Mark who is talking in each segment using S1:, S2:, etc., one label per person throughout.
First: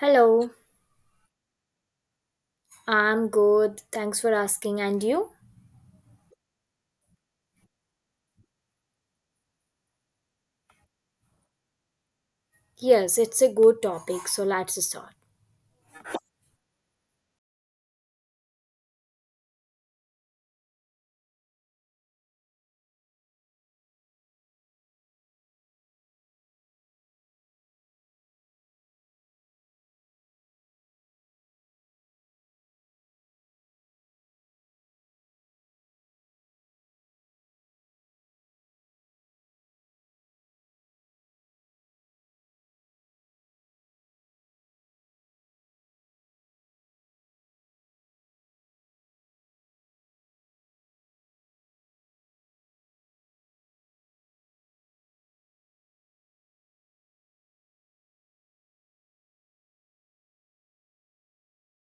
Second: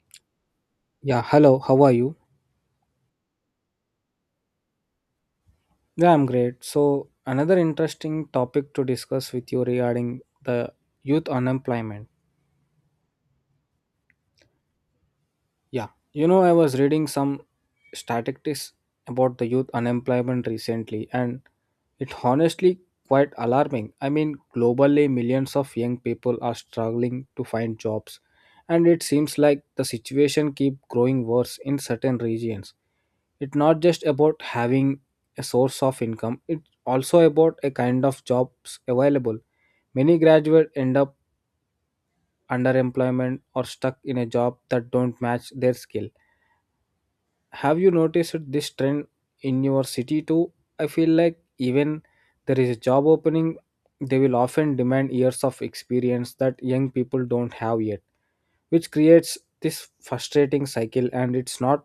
S1: Hello,
S2: Yeah, hello, how are you?
S1: I'm good. Thanks for asking. And you?
S2: Yeah, I'm great. So, another interesting topic to discuss with you regarding the youth unemployment.
S1: Yes, it's a good topic, so let's start.
S2: I was reading some statistics about the youth unemployment recently, and it honestly quite alarming. I mean, globally, millions of young people are struggling to find jobs, and it seems like the situation keep growing worse in certain regions. It's not just about having a source of income. It's also about a kind of jobs available. Many graduates end up underemployment or stuck in a job that don't match their skill. Have you noticed this trend in your city too? I feel like even there is a job opening, they will often demand years of experience that young people don't have yet, which creates this frustrating cycle. And it's not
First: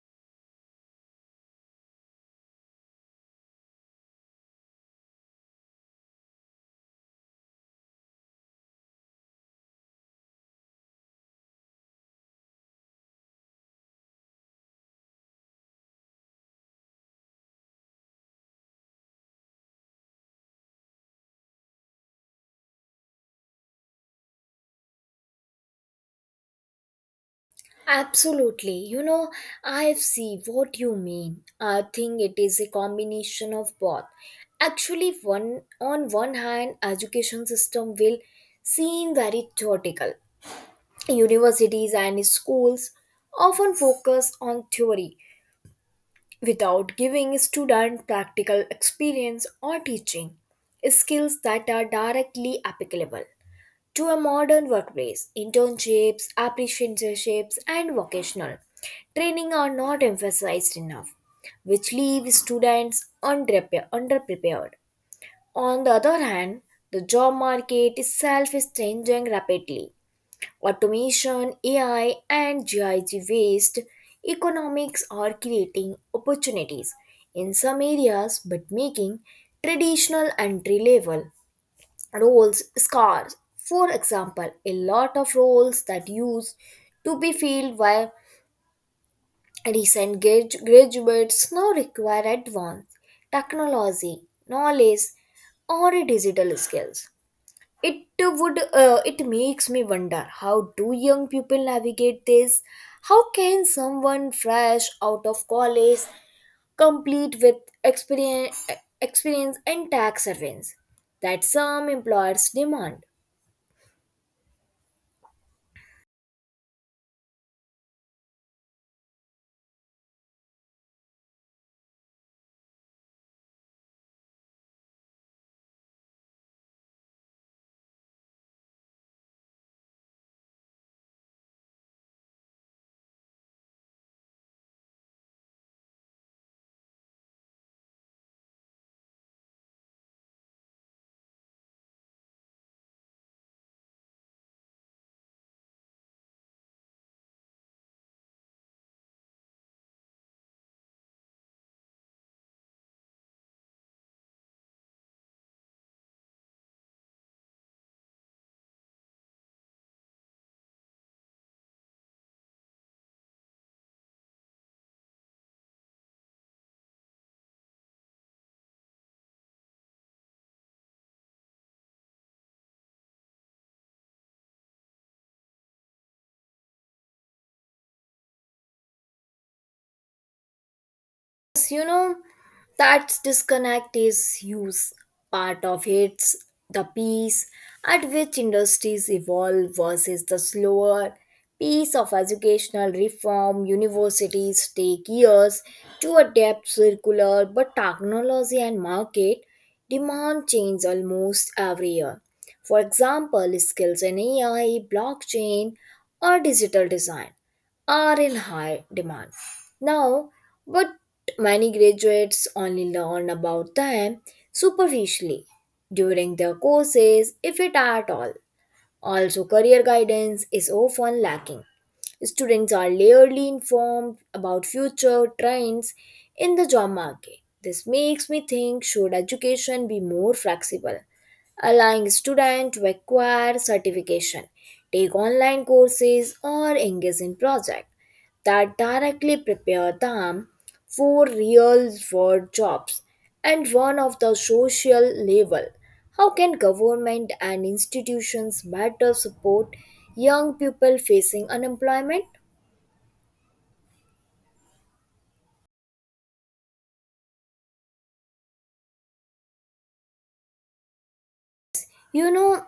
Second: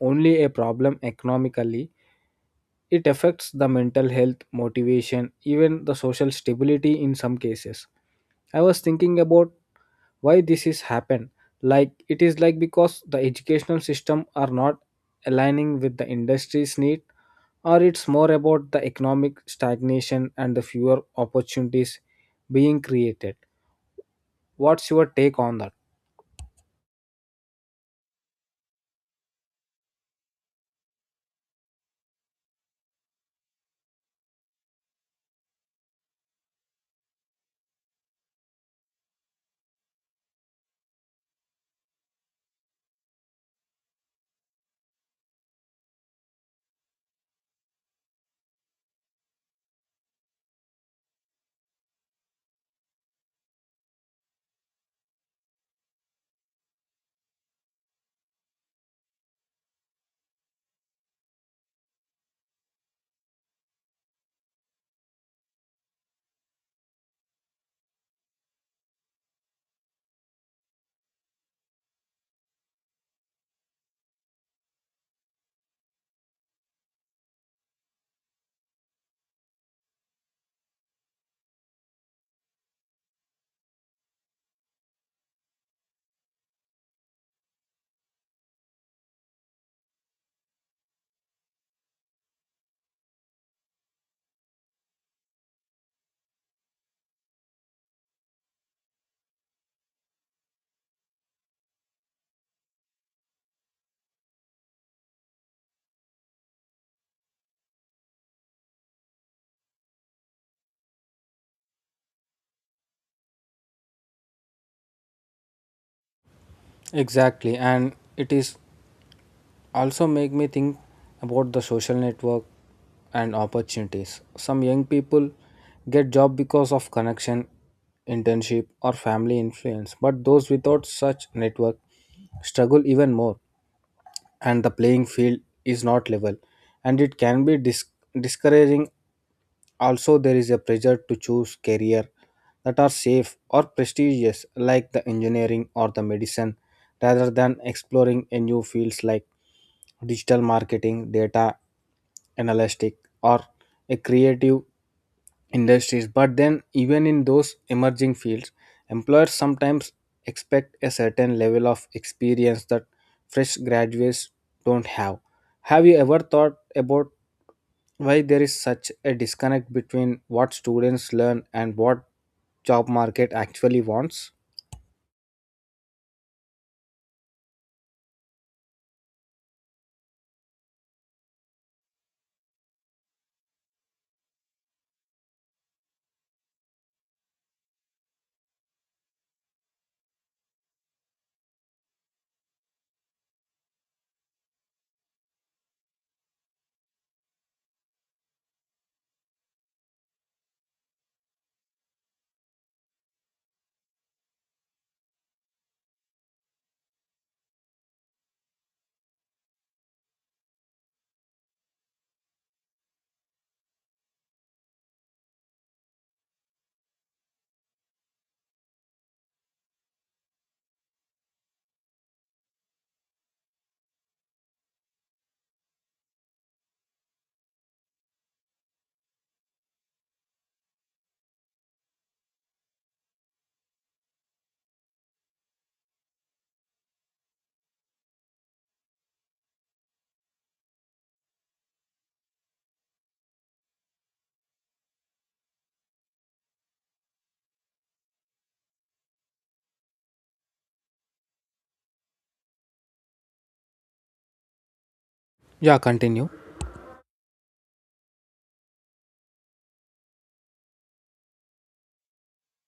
S2: only a problem economically, it affects the mental health, motivation, even the social stability in some cases. I was thinking about why this is happened, like it is like because the educational system are not aligning with the industry's need, or it's more about the economic stagnation and the fewer opportunities being created. What's your take on that?
S1: Absolutely. I see what you mean. I think it is a combination of both. Actually, one on one hand, education system will seem very theoretical. Universities and schools often focus on theory without giving students practical experience or teaching skills that are directly applicable to a modern workplace. Internships, apprenticeships, and vocational training are not emphasized enough, which leave students underprepared. On the other hand, the job market itself is changing rapidly. Automation, AI, and GIG waste economics are creating opportunities in some areas but making traditional entry level roles scarce. For example, a lot of roles that used to be filled by recent graduates now require advanced technology, knowledge, or digital skills. It would it makes me wonder, how do young people navigate this? How can someone fresh out of college complete with experience experience and tax savings that some employers demand?
S2: Exactly, and it is also make me think about the social network and opportunities. Some young people get job because of connection, internship or family influence, but those without such network struggle even more, and the playing field is not level and it can be discouraging. Also, there is a pressure to choose career that are safe or prestigious, like the engineering or the medicine, rather than exploring a new fields like digital marketing, data analytic, or a creative industries. But then, even in those emerging fields, employers sometimes expect a certain level of experience that fresh graduates don't have. Have you ever thought about why there is such a disconnect between what students learn and what job market actually wants?
S1: Yes, you know, that disconnect is huge. Part of it's the pace at which industries evolve versus the slower pace of educational reform. Universities take years to adapt circular, but technology and market demand change almost every year. For example, skills in AI, blockchain, or digital design are in high demand. Now, but many graduates only learn about them superficially during their courses, if it at all. Also, career guidance is often lacking. Students are rarely informed about future trends in the job market. This makes me think, should education be more flexible, allowing students to acquire certification, take online courses, or engage in projects that directly prepare them for real world jobs? And one of the social level, how can government and institutions better support young people facing unemployment?
S2: Yeah, continue.
S1: You know,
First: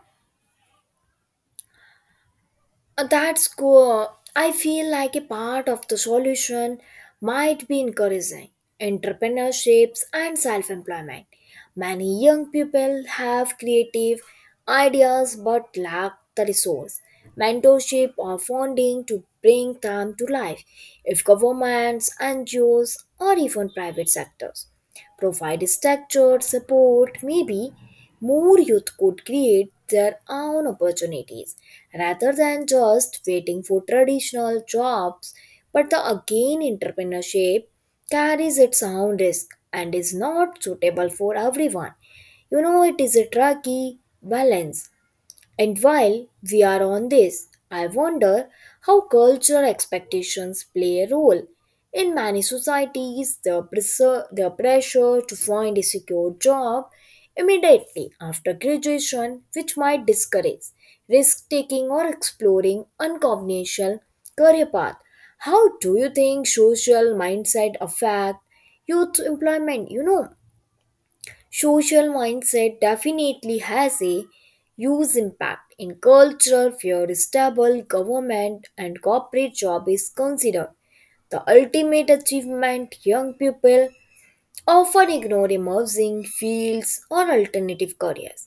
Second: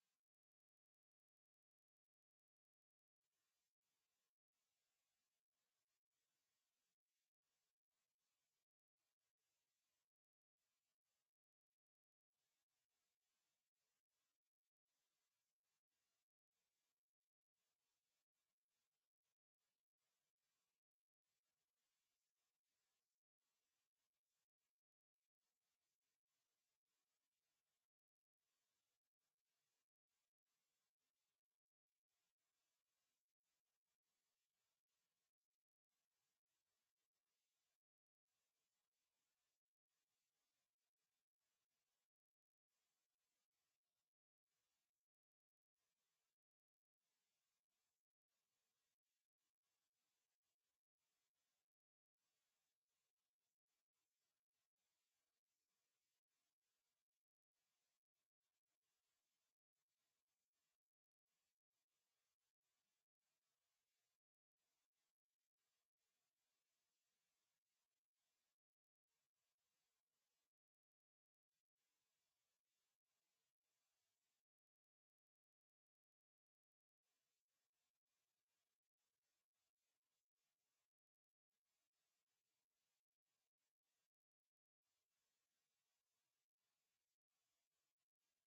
S1: That's cool. I feel like a part of the solution might be encouraging entrepreneurships and self employment. Many young people have creative ideas but lack the resource, mentorship, or funding to bring them to life. If governments, NGOs, or even private sectors provide structure, support, maybe more youth could create their own opportunities rather than just waiting for traditional jobs. But the again, entrepreneurship carries its own risk and is not suitable for everyone. You know, it is a tricky balance, and while we are on this, I wonder how cultural expectations play a role. In many societies, the pressure to find a secure job immediately after graduation, which might discourage risk taking or exploring unconventional career path. How do you think social mindset affect youth employment? Social mindset definitely has a huge impact in culture where stable government and corporate job is considered the ultimate achievement. Young people often ignore emerging fields or alternative careers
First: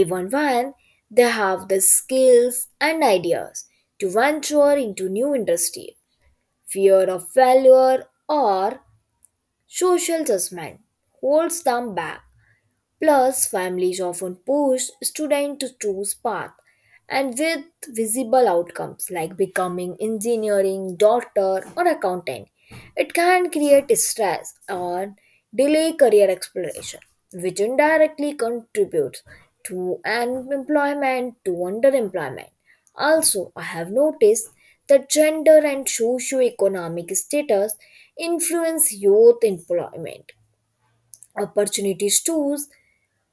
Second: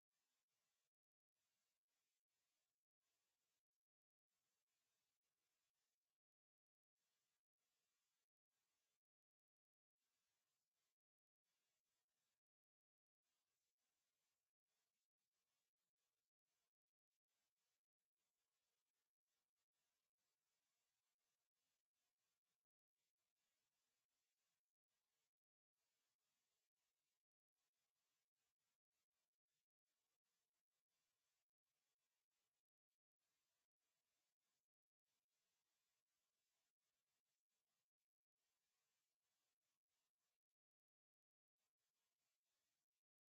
S1: even when they have the skills and ideas to venture into new industry. Fear of failure or social judgment holds them back. Plus, families often push students to choose path and with visible outcomes like becoming engineering, doctor or accountant. It can create stress or delay career exploration, which indirectly contributes to unemployment to underemployment. Also, I have noticed that gender and socioeconomic status influence youth employment opportunities too.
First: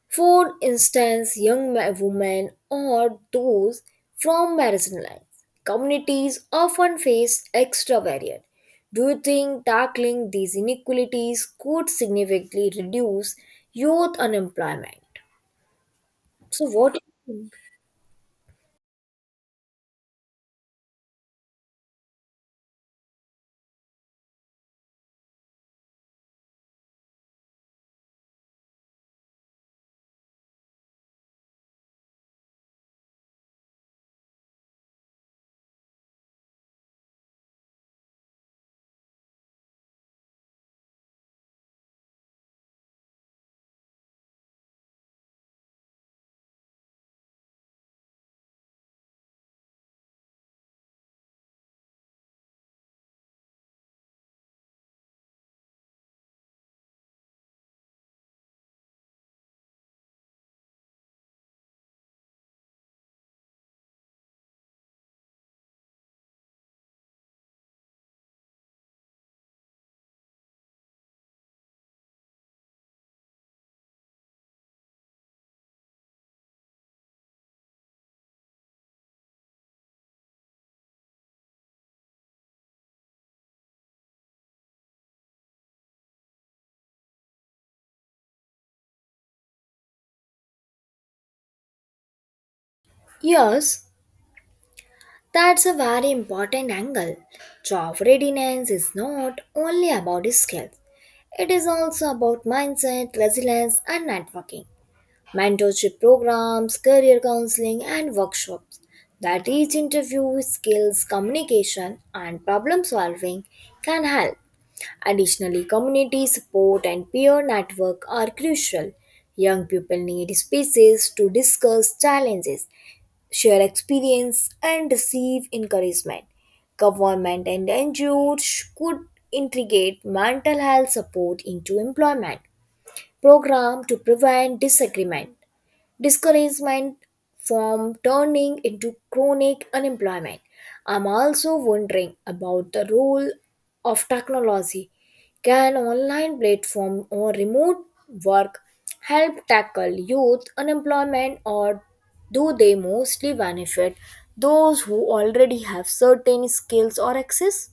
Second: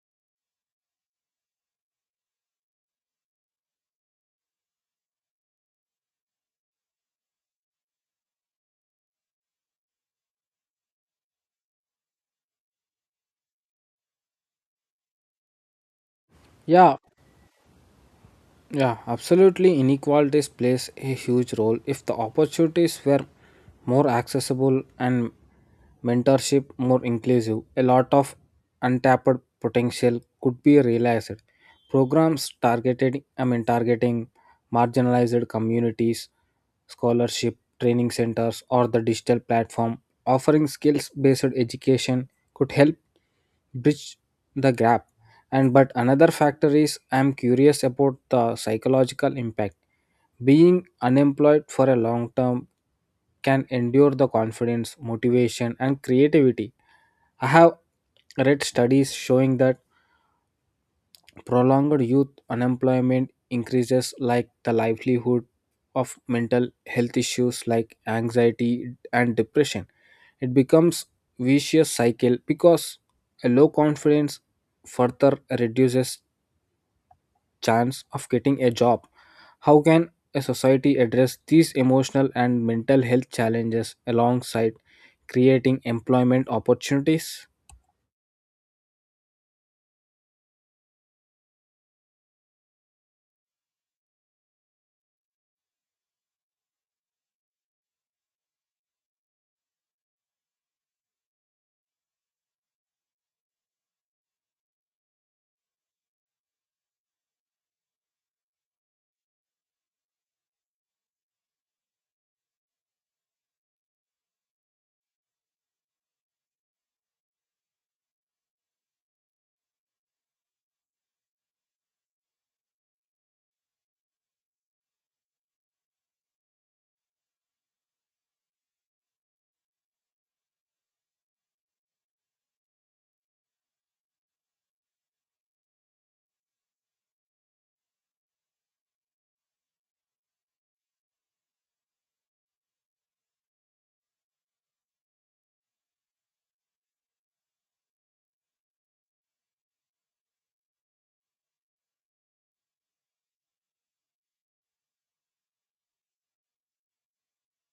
S1: For instance, young women or those from marginalized communities often face extra barriers. Do you think tackling these inequalities could significantly reduce youth unemployment? So,
S2: yeah
S1: what?
S2: Yeah, absolutely. Inequalities plays a huge role. If the opportunities were more accessible and mentorship more inclusive, a lot of untapped potential could be realized. Programs targeted, I mean, targeting marginalized communities, scholarship, training centers, or the digital platform offering skills-based education could help bridge the gap. And but another factor is, I'm curious about the psychological impact. Being unemployed for a long term can endure the confidence, motivation and creativity. I have read studies showing that prolonged youth unemployment increases like the livelihood of mental health issues like anxiety and depression. It becomes vicious cycle because a low confidence further reduces chance of getting a job. How can a society address these emotional and mental health challenges alongside creating employment opportunities?
S1: Yes, that's a very important angle. Job readiness is not only about skills, it is also about mindset, resilience, and networking. Mentorship programs, career counseling, and workshops that each interview skills, communication, and problem solving can help. Additionally, community support and peer network are crucial. Young people need spaces to discuss challenges, share experience, and receive encouragement. Government and NGOs could integrate mental health support into employment program to prevent disagreement discouragement from turning into chronic unemployment. I'm also wondering about the role of technology. Can online platform or remote work help tackle youth unemployment, or do they mostly benefit those who already have certain skills or access?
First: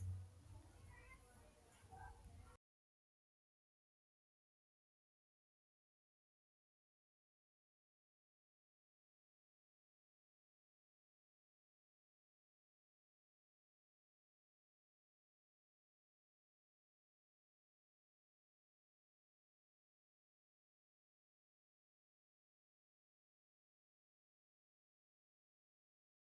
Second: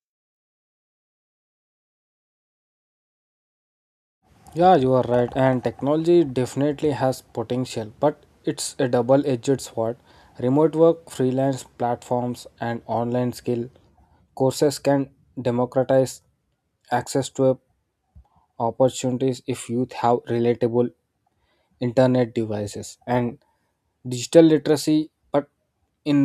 S2: Yeah, you are right. And technology definitely has potential, but it's a double edged sword. Remote work, freelance platforms, and online skill courses can democratize access to a opportunities if youth have relatable internet devices and digital literacy. But in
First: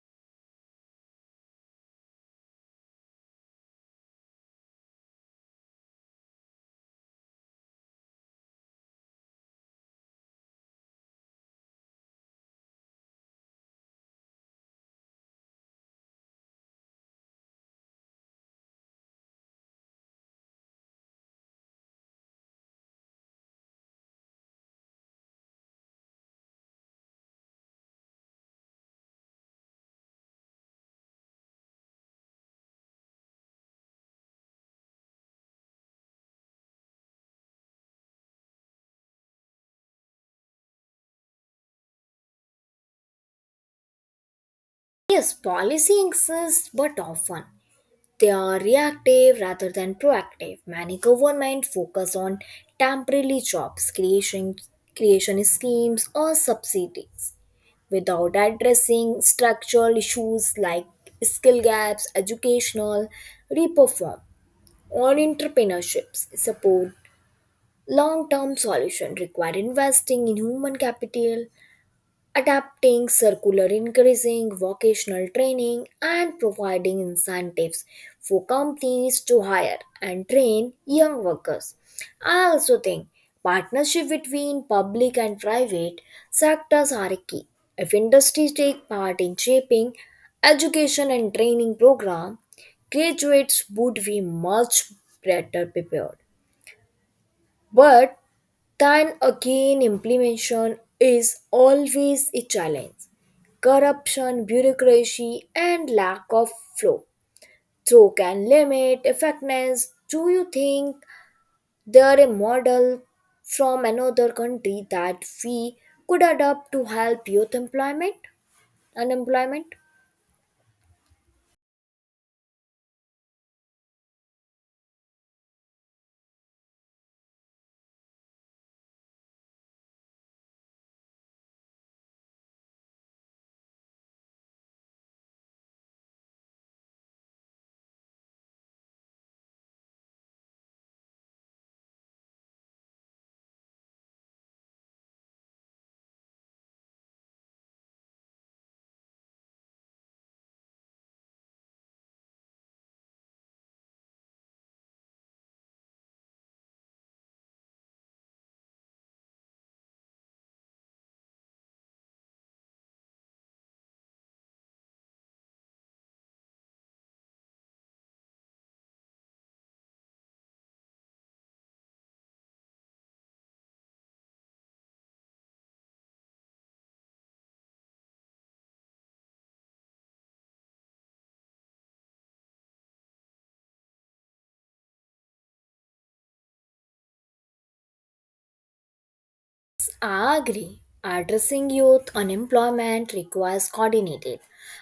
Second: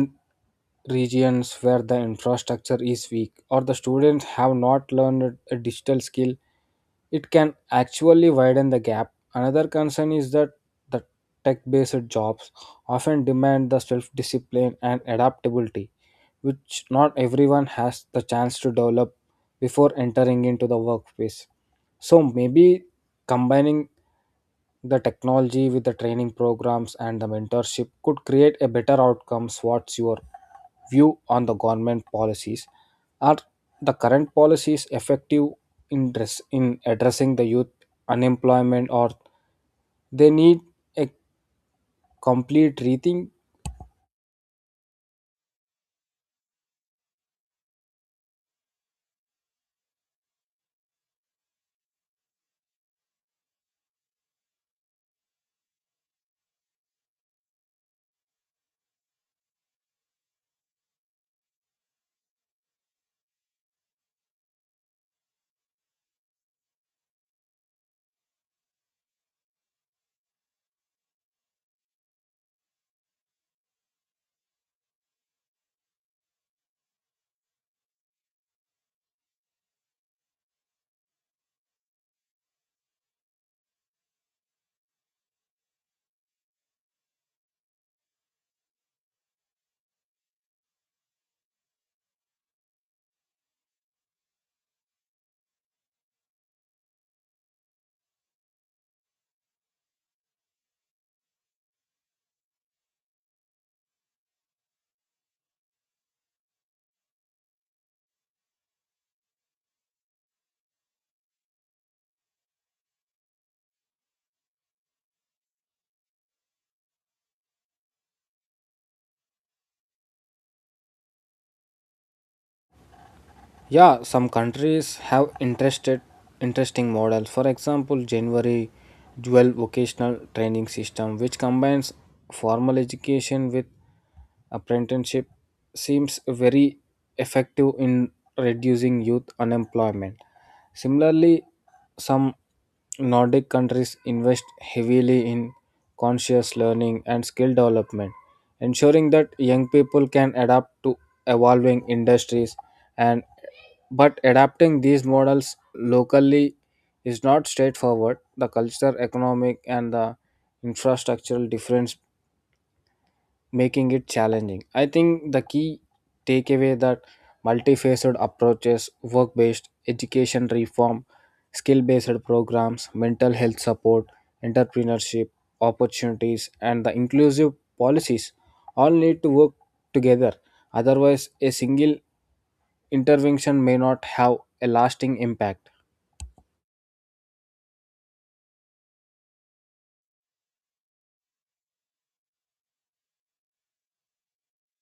S2: regions where the infrastructure is weak or the students have not learned a digital skill, it can actually widen the gap. Another concern is that the tech-based jobs often demand the self-discipline and adaptability, which not everyone has the chance to develop before entering into the workplace. So maybe combining the technology with the training programs and the mentorship could create a better outcomes. What's your view on the government policies? Are the current policies effective in, dress, in addressing the youth unemployment, or they need a complete rethink?
S1: Yes, policy exists, but often they are reactive rather than proactive. Many governments focus on temporary jobs creation, schemes or subsidies without addressing structural issues like skill gaps, educational reform, or entrepreneurships. Support long-term solution require investing in human capital, adapting circular, increasing vocational training, and providing incentives for companies to hire and train young workers. I also think partnership between public and private sectors are key. If industries take part in shaping education and training program, graduates would be much better prepared. But then again, implementation is always a challenge. Corruption, bureaucracy, and lack of flow. So, can limit effectiveness. Do you think there a model from another country that we could adopt to help youth employment, unemployment?
S2: Yeah, some countries have interested interesting models. For example, January dual vocational training system, which combines formal education with apprenticeship, seems very effective in reducing youth unemployment. Similarly, some Nordic countries invest heavily in conscious learning and skill development, ensuring that young people can adapt to evolving industries. And but adapting these models locally is not straightforward. The cultural, economic, and the infrastructural difference making it challenging. I think the key takeaway that multifaceted approaches, work based education reform, skill based programs, mental health support, entrepreneurship opportunities, and the inclusive policies all need to work together. Otherwise, a single intervention may not have a lasting impact.
S1: I agree. Addressing youth unemployment requires coordinated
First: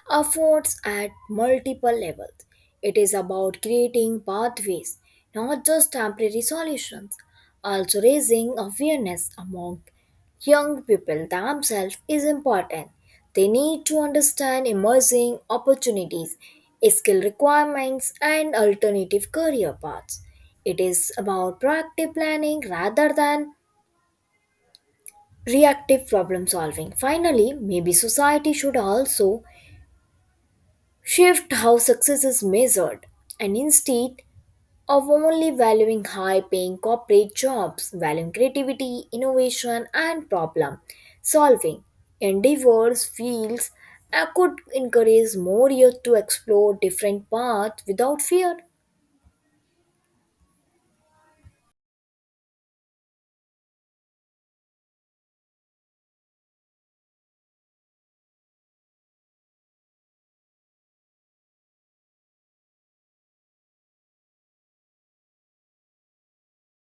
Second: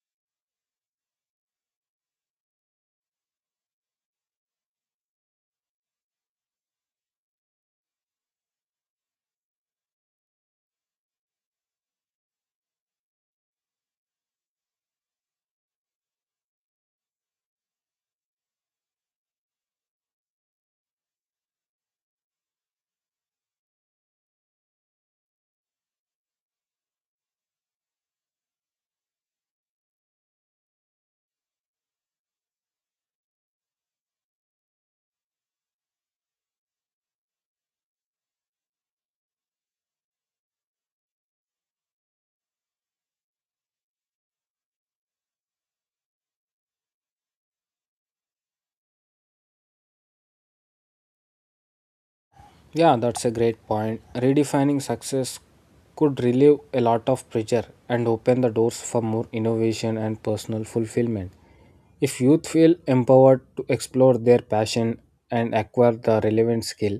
S1: efforts at multiple levels. It is about creating pathways, not just temporary solutions. Also, raising awareness among young people themselves is important. They need to understand emerging opportunities, skill requirements, and alternative career paths. It is about proactive planning rather than reactive problem solving. Finally, maybe society should also shift how success is measured, and instead of only valuing high paying corporate jobs, valuing creativity, innovation, and problem solving endeavors, fields could encourage more youth to explore different paths without fear.
S2: Yeah, that's a great point. Redefining success could relieve a lot of pressure and open the doors for more innovation and personal fulfillment. If youth feel empowered to explore their passion and acquire the relevant skill,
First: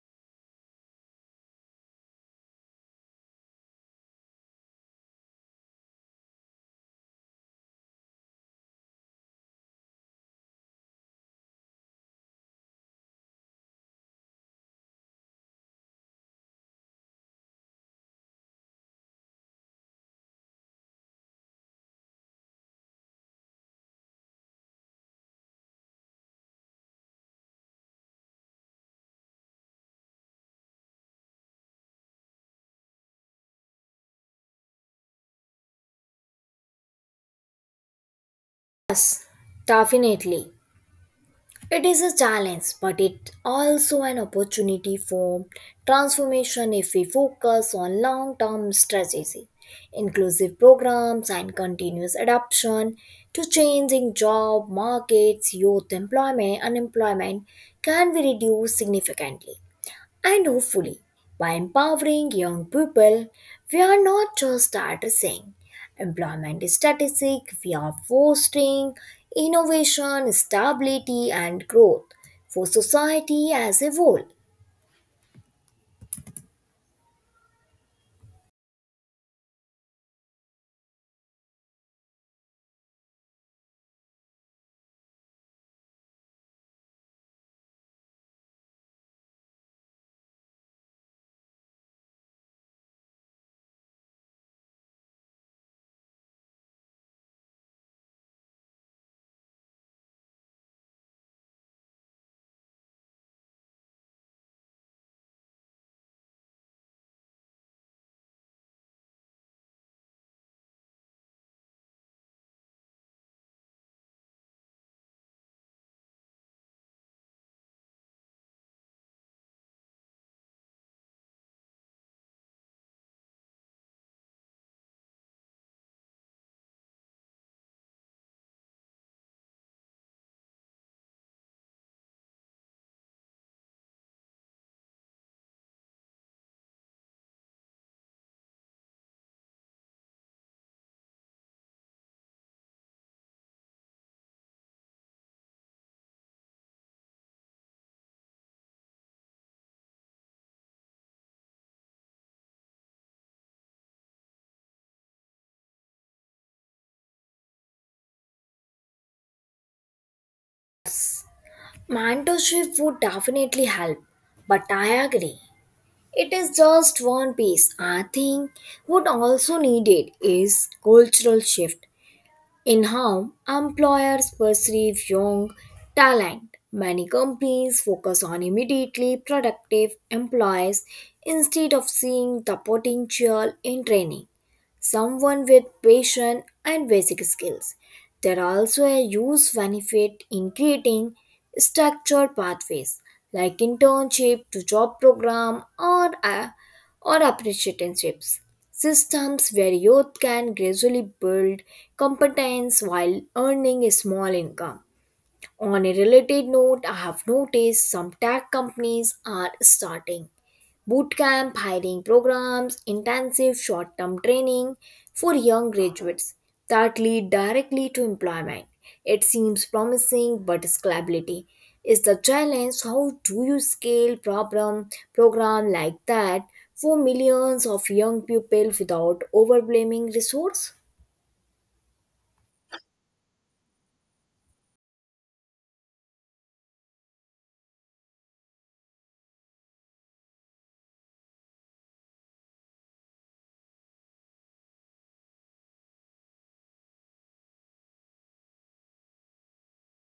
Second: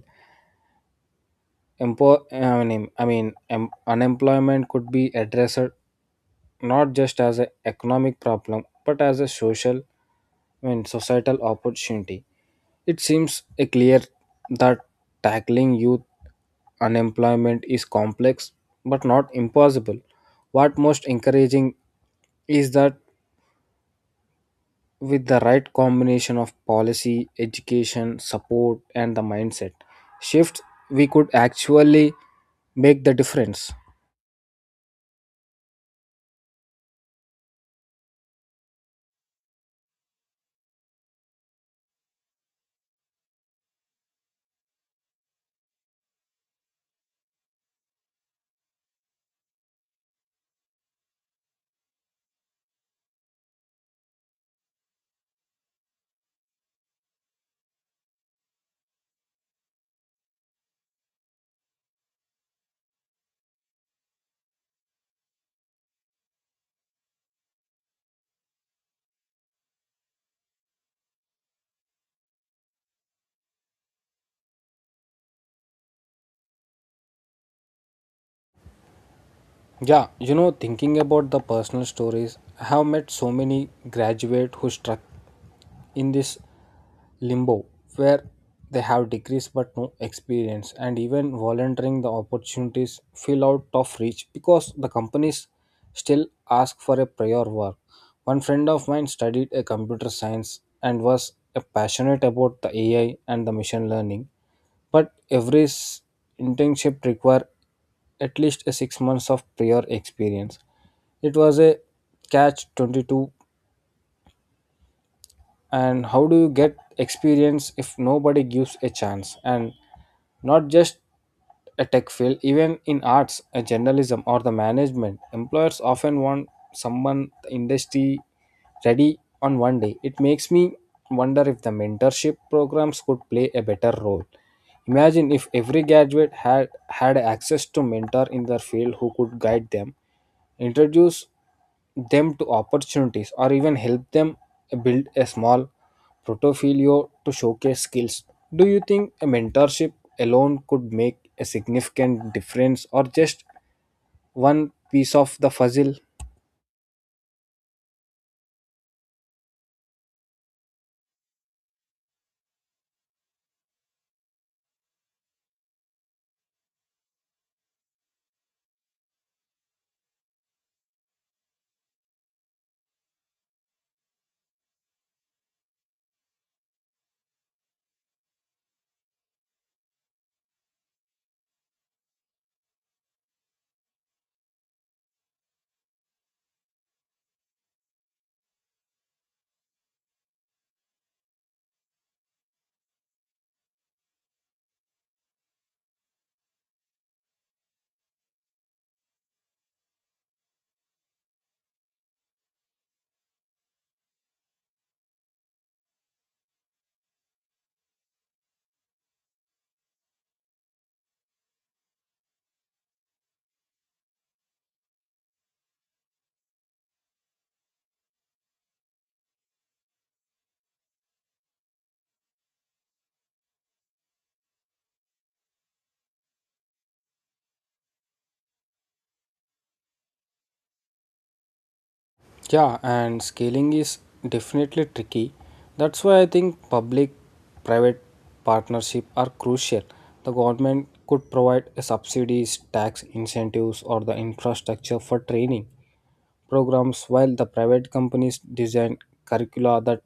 S2: Unemployment could be addressed not just as an economic problem but as a societal opportunity. It seems a clear that tackling youth unemployment is complex but not impossible. What most encouraging is that with the right combination of policy, education, support, and the mindset shift, we could actually make the difference.
S1: Definitely. It is a challenge, but it also an opportunity for transformation. If we focus on long-term strategy, inclusive programs and continuous adaptation to changing job markets, youth employment, unemployment can be reduced significantly. And hopefully, by empowering young people, we are not just addressing employment statistics, we are fostering innovation, stability, and growth for society as a whole.
S2: Thinking about the personal stories, I have met so many graduate who struck in this limbo, where they have degrees but no experience, and even volunteering the opportunities feel out of reach because the companies still ask for a prior work. One friend of mine studied a computer science and was a passionate about the AI and the machine learning, but internship require at least a 6 months of prior experience. It was a catch 22. And how do you get experience if nobody gives a chance? And not just a tech field, even in arts, journalism or the management, employers often want someone the industry ready on one day. It makes me wonder if the mentorship programs could play a better role. Imagine if every graduate had access to mentor in their field who could guide them, introduce them to opportunities, or even help them build a small portfolio to showcase skills. Do you think a mentorship alone could make a significant difference, or just one piece of the puzzle?
S1: Mentorship would definitely help, but I agree. It is just one piece. I think what also needed is cultural shift in how employers perceive young talent. Many companies focus on immediately productive employees instead of seeing the potential in training someone with patience and basic skills. There are also a huge benefit in creating structured pathways like internship to job program or apprenticeships. Systems where youth can gradually build competence while earning a small income. On a related note, I have noticed some tech companies are starting bootcamp hiring programs, intensive short term training for young graduates that lead directly to employment. It seems promising, but scalability is the challenge. How do you scale problem program like that for millions of young people without overwhelming resource?
S2: Yeah, and scaling is definitely tricky. That's why I think public private partnership are crucial. The government could provide a subsidies, tax incentives, or the infrastructure for training programs, while the private companies design curricula that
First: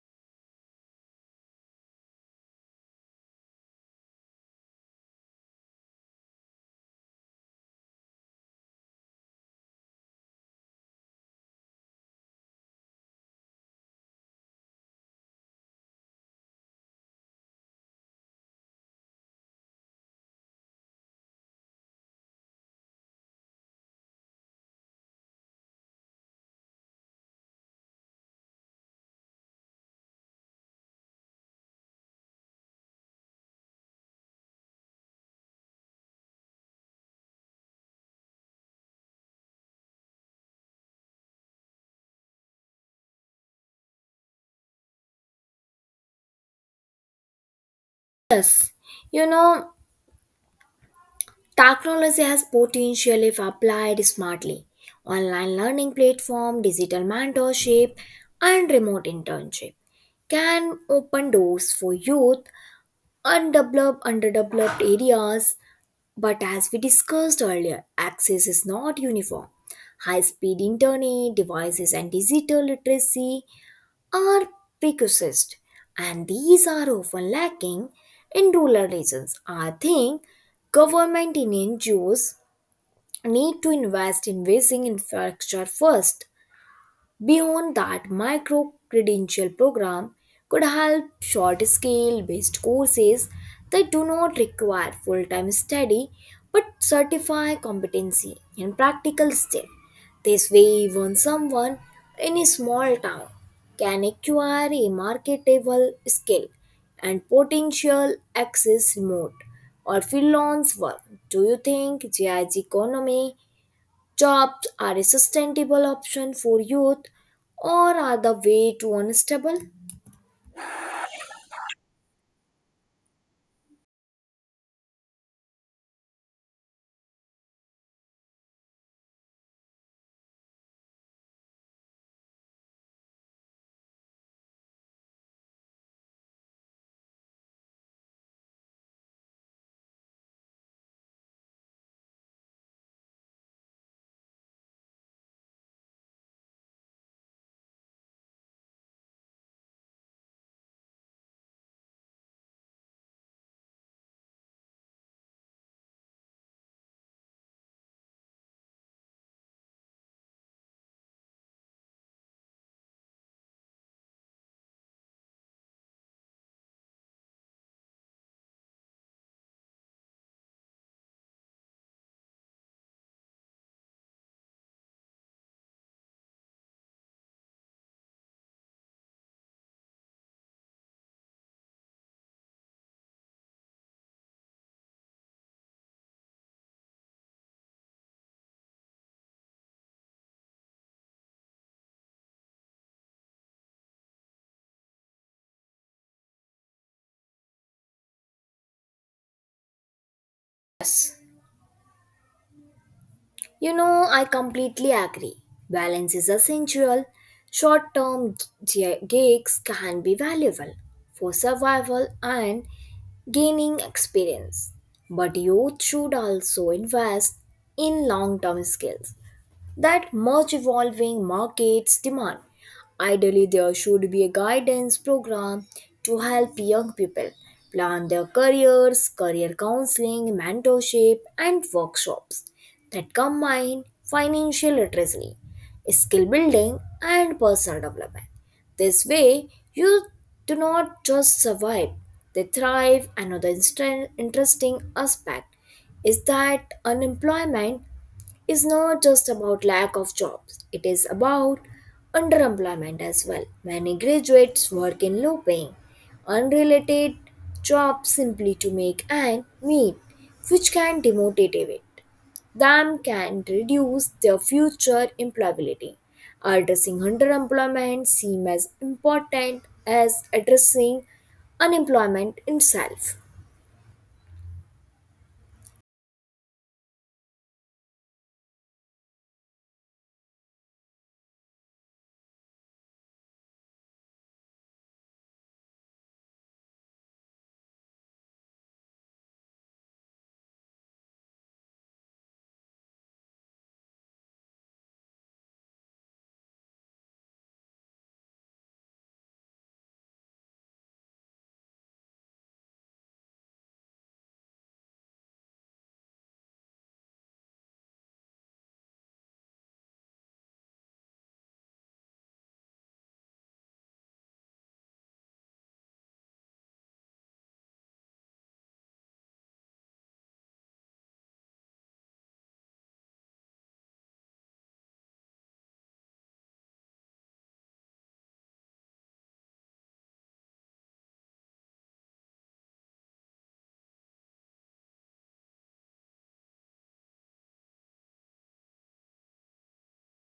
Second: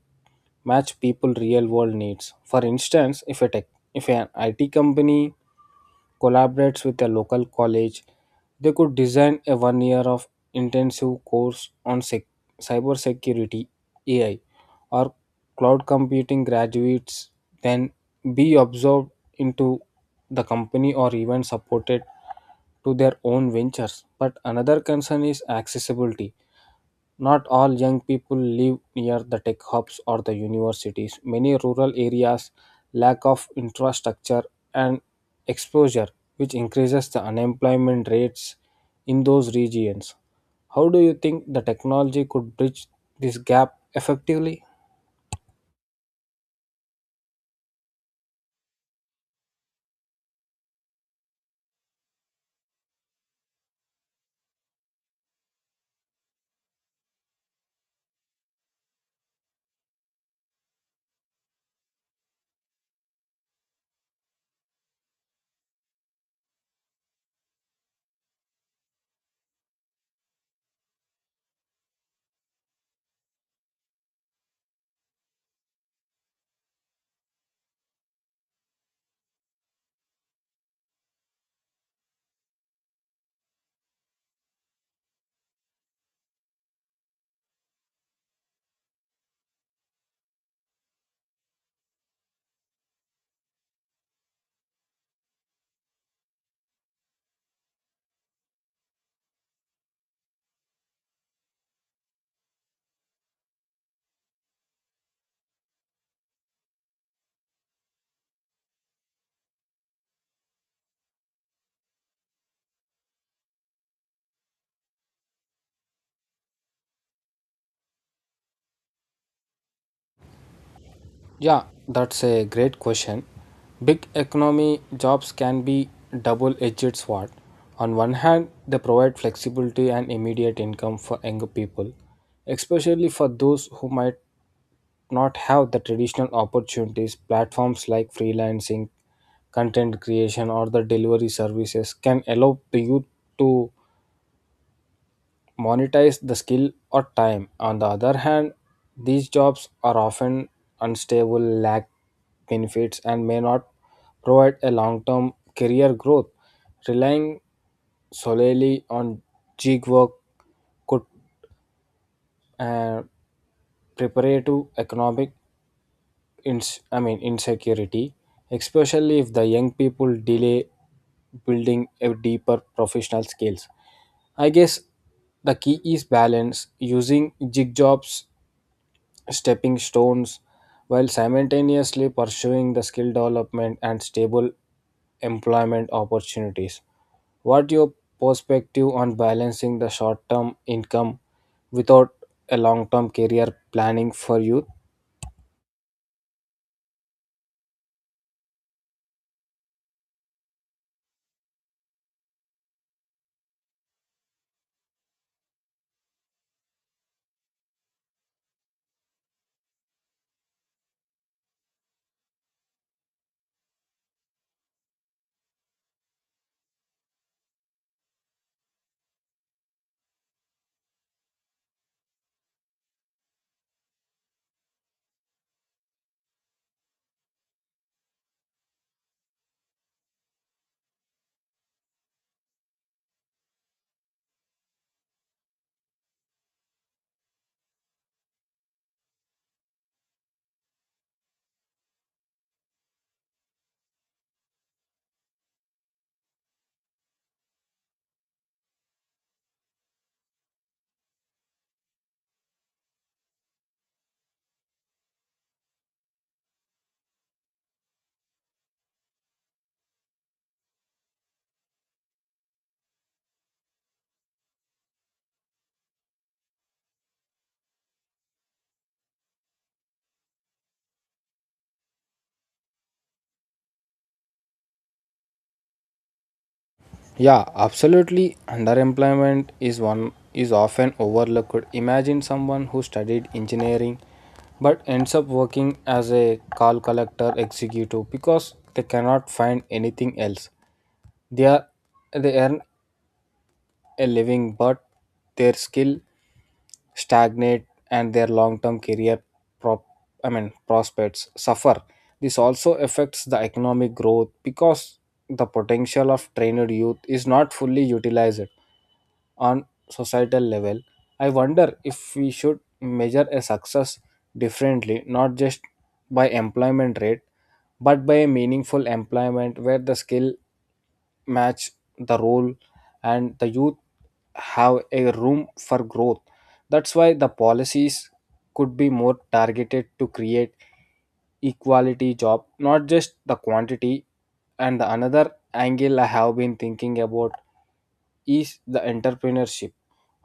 S2: match people real world needs. For instance, if a tech, if an IT company collaborates with a local college, they could design a 1 year of intensive course on cyber security, AI or cloud computing. Graduates then be absorbed into the company or even supported to their own ventures. But another concern is accessibility. Not all young people live near the tech hubs or the universities. Many rural areas lack of infrastructure and exposure, which increases the unemployment rates in those regions. How do you think the technology could bridge this gap effectively?
S1: You know, technology has potential if applied smartly. Online learning platform, digital mentorship, and remote internship can open doors for youth undeveloped underdeveloped areas. But as we discussed earlier, access is not uniform. High speed internet, devices, and digital literacy are precocist, and these are often lacking in rural regions. I think government and NGOs need to invest in basic infrastructure first. Beyond that, micro credential program could help short scale based courses that do not require full time study but certify competency and practical skill. This way, even someone in a small town can acquire a marketable skill and potential access remote or freelance work. Do you think GIG economy jobs are a sustainable option for youth, or are the way to unstable?
S2: Yeah, that's a great question. Big economy jobs can be double edged sword. On one hand, they provide flexibility and immediate income for younger people, especially for those who might not have the traditional opportunities. Platforms like freelancing, content creation, or the delivery services can allow the youth to monetize the skill or time. On the other hand, these jobs are often unstable, lack benefits, and may not provide a long term career growth. Relying solely on gig work could uh, preparative economic insecurity, especially if the young people delay building a deeper professional skills. I guess the key is balance using gig jobs stepping stones while simultaneously pursuing the skill development and stable employment opportunities. What your perspective on balancing the short-term income without a long-term career planning for youth?
S1: You know, I completely agree. Balance is essential. Short term gigs can be valuable for survival and gaining experience. But youth should also invest in long term skills that much evolving markets demand. Ideally, there should be a guidance program to help young people plan their careers, career counseling, mentorship, and workshops that combine financial literacy, skill building, and personal development. This way, you do not just survive, they thrive. Another interesting aspect is that unemployment is not just about lack of jobs, it is about underemployment as well. Many graduates work in low paying, unrelated jobs simply to make and meet, which can demotivate them can reduce their future employability. Addressing underemployment seems as important as addressing unemployment itself.
S2: Yeah, absolutely. Underemployment is one is often overlooked. Imagine someone who studied engineering but ends up working as a call collector executive because they cannot find anything else. They are they earn a living, but their skill stagnate and their long-term career prop I mean prospects suffer. This also affects the economic growth because the potential of trained youth is not fully utilized on societal level. I wonder if we should measure a success differently, not just by employment rate but by a meaningful employment where the skill match the role and the youth have a room for growth. That's why the policies could be more targeted to create equality job not just the quantity. And the another angle I have been thinking about is the entrepreneurship.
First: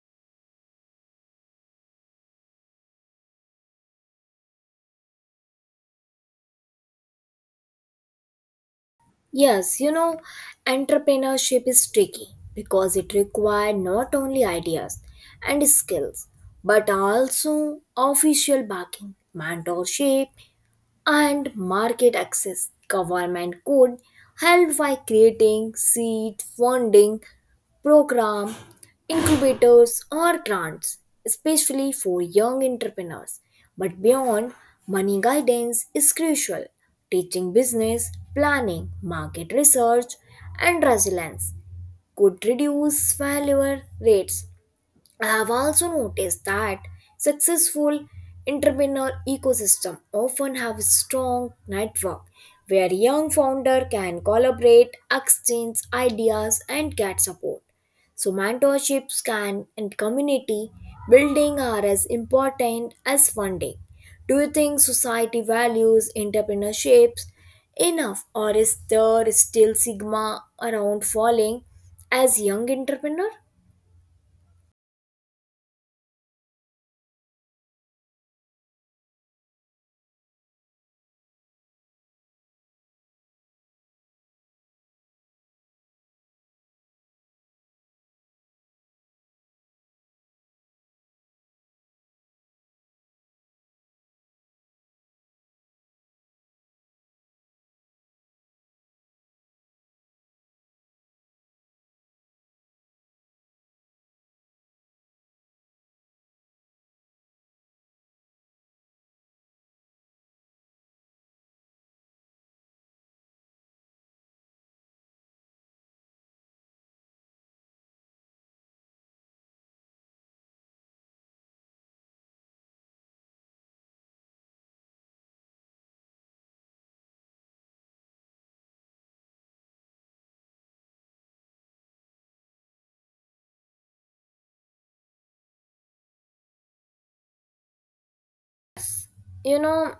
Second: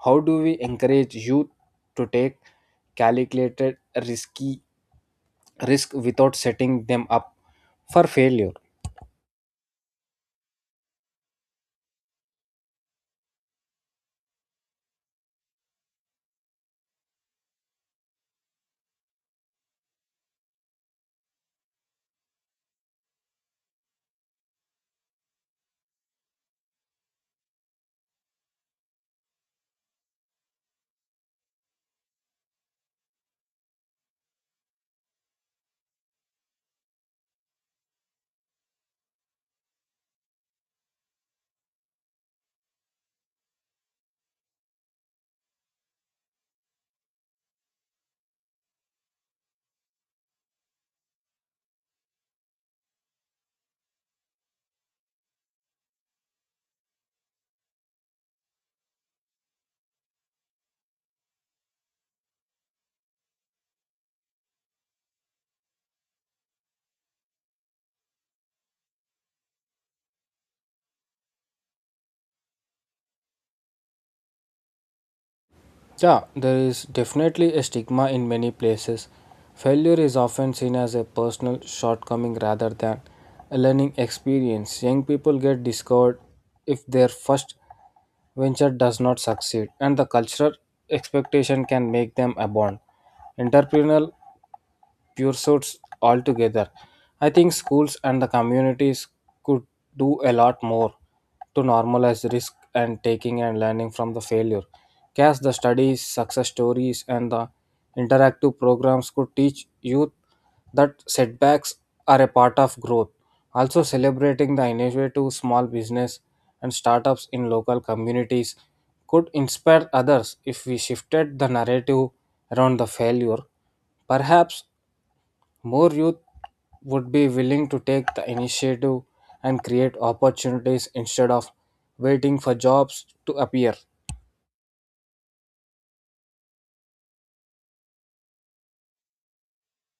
S2: How do we encourage youth to take calculated risk without setting them up for failure?
S1: Yes, you know, entrepreneurship is tricky because it requires not only ideas and skills, but also official backing, mentorship, and market access. Government could help by creating seed funding program, incubators or grants, especially for young entrepreneurs. But beyond, money guidance is crucial. Teaching business, planning, market research, and resilience could reduce failure rates. I have also noticed that successful entrepreneur ecosystem often have a strong network where young founder can collaborate, exchange ideas and get support. So mentorships can and community building are as important as funding. Do you think society values entrepreneurships enough, or is there still stigma around falling as young entrepreneur?
S2: Yeah, there is definitely a stigma in many places. Failure is often seen as a personal shortcoming rather than a learning experience. Young people get discovered if their first venture does not succeed, and the cultural expectation can make them abandon entrepreneurial pursuits altogether. I think schools and the communities could do a lot more to normalize risk and taking and learning from the failure. Cast the studies, success stories, and the interactive programs could teach youth that setbacks are a part of growth. Also, celebrating the innovative small business and startups in local communities could inspire others. If we shifted the narrative around the failure, perhaps more youth would be willing to take the initiative and create opportunities instead of waiting for jobs to appear.
S1: You know,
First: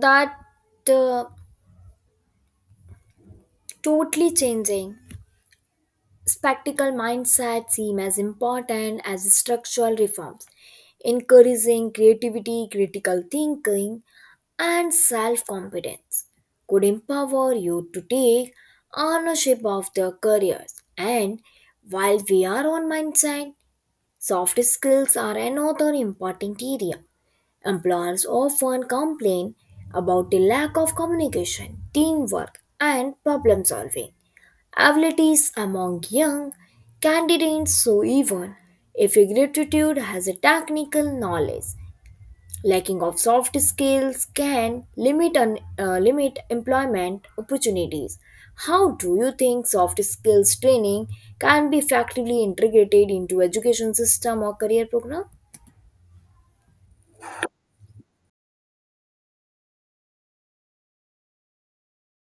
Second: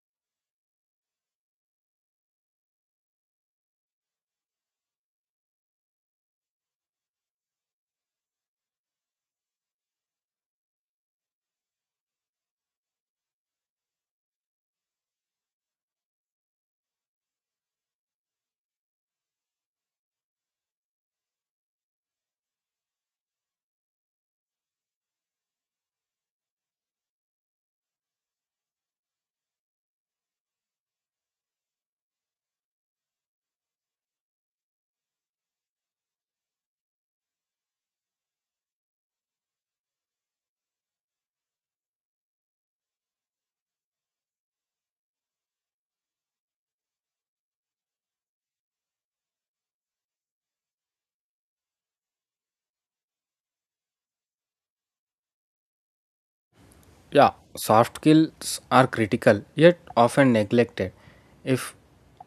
S1: that uh, totally changing spectacle mindset seem as important as structural reforms, encouraging creativity, critical thinking, and self-confidence could empower you to take ownership of their careers. And while we are on mindset, soft skills are another important area. Employers often complain about the lack of communication, teamwork, and problem solving abilities among young candidates. So, even if a gratitude has a technical knowledge, lacking of soft skills can limit employment opportunities. How do you think soft skills training can be effectively integrated into education system or career program?
S2: Yeah, soft skills are critical yet often neglected. If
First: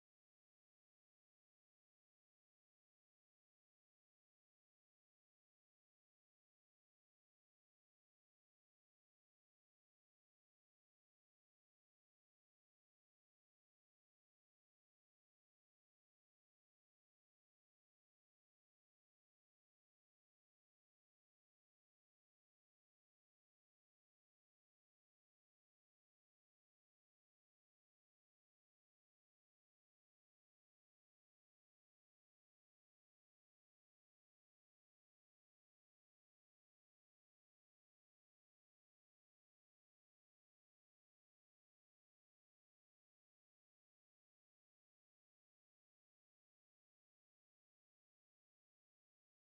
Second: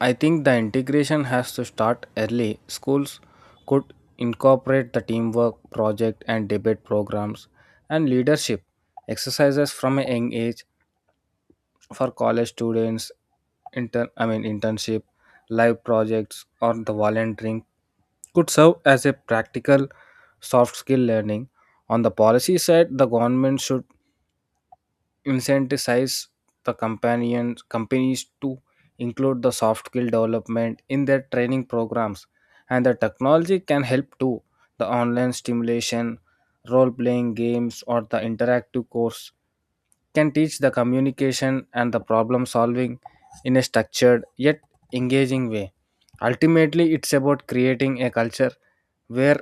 S2: I think the integration has to start early. Schools could incorporate the teamwork, project and debate programs and leadership exercises from a young age. For college students, internship, live projects or the volunteering could serve as a practical soft skill learning. On the policy side, the government should incentivize the companions companies to include the soft skill development in their training programs. And the technology can help too. The online stimulation, role playing games or the interactive course can teach the communication and the problem solving in a structured yet engaging way. Ultimately, it's about creating a culture where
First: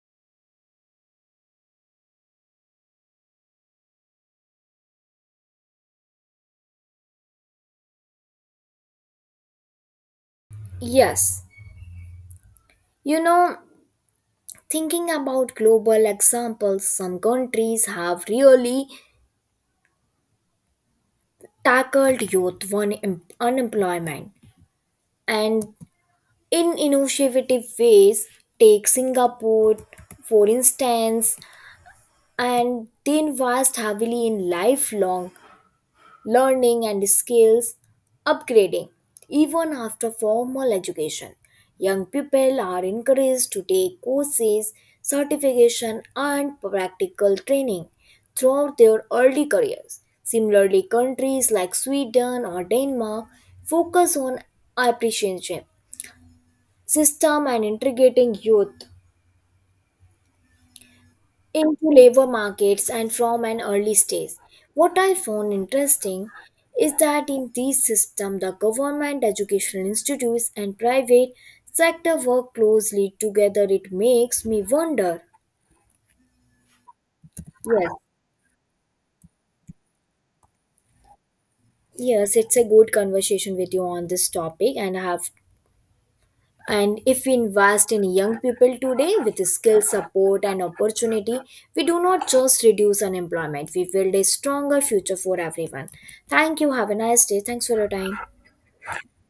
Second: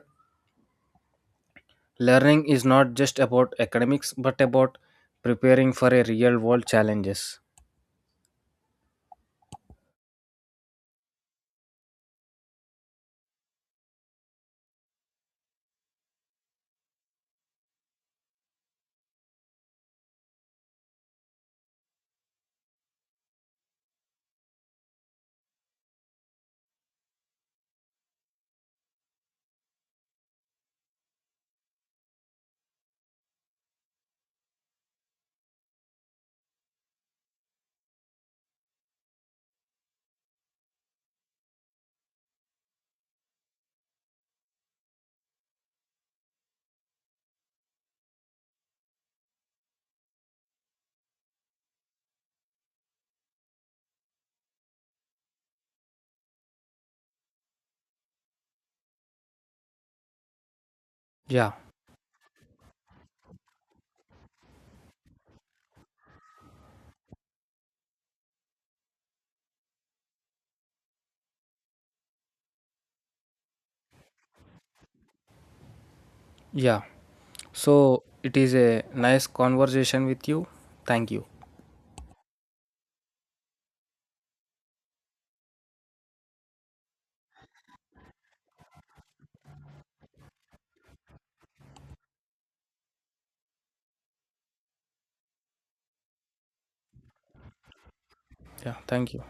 S2: learning is not just about academics but about preparing for a real world challenges.
S1: Yes, you know, thinking about global examples, some countries have really tackled youth unemployment and in innovative ways. Take Singapore, for instance, and they invest heavily in lifelong learning and skills upgrading. Even after formal education, young people are encouraged to take courses, certification, and practical training throughout their early careers. Similarly, countries like Sweden or Denmark focus on apprenticeship system and integrating youth
S2: Yeah,
S1: into labor markets and from an early stage. What I found interesting is that in these systems, the government, educational institutes, and private sector work closely together. It makes me wonder.
S2: yeah,
S1: Yes,
S2: so it is a nice conversation with you. Thank you.
S1: yes, it's a good conversation with you on this topic, and I have. And if we invest in young people today with skill support and opportunity, we do not just reduce unemployment, we build a stronger future for everyone. Thank you. Have a nice day. Thanks for your time.
S2: Yeah, thank you.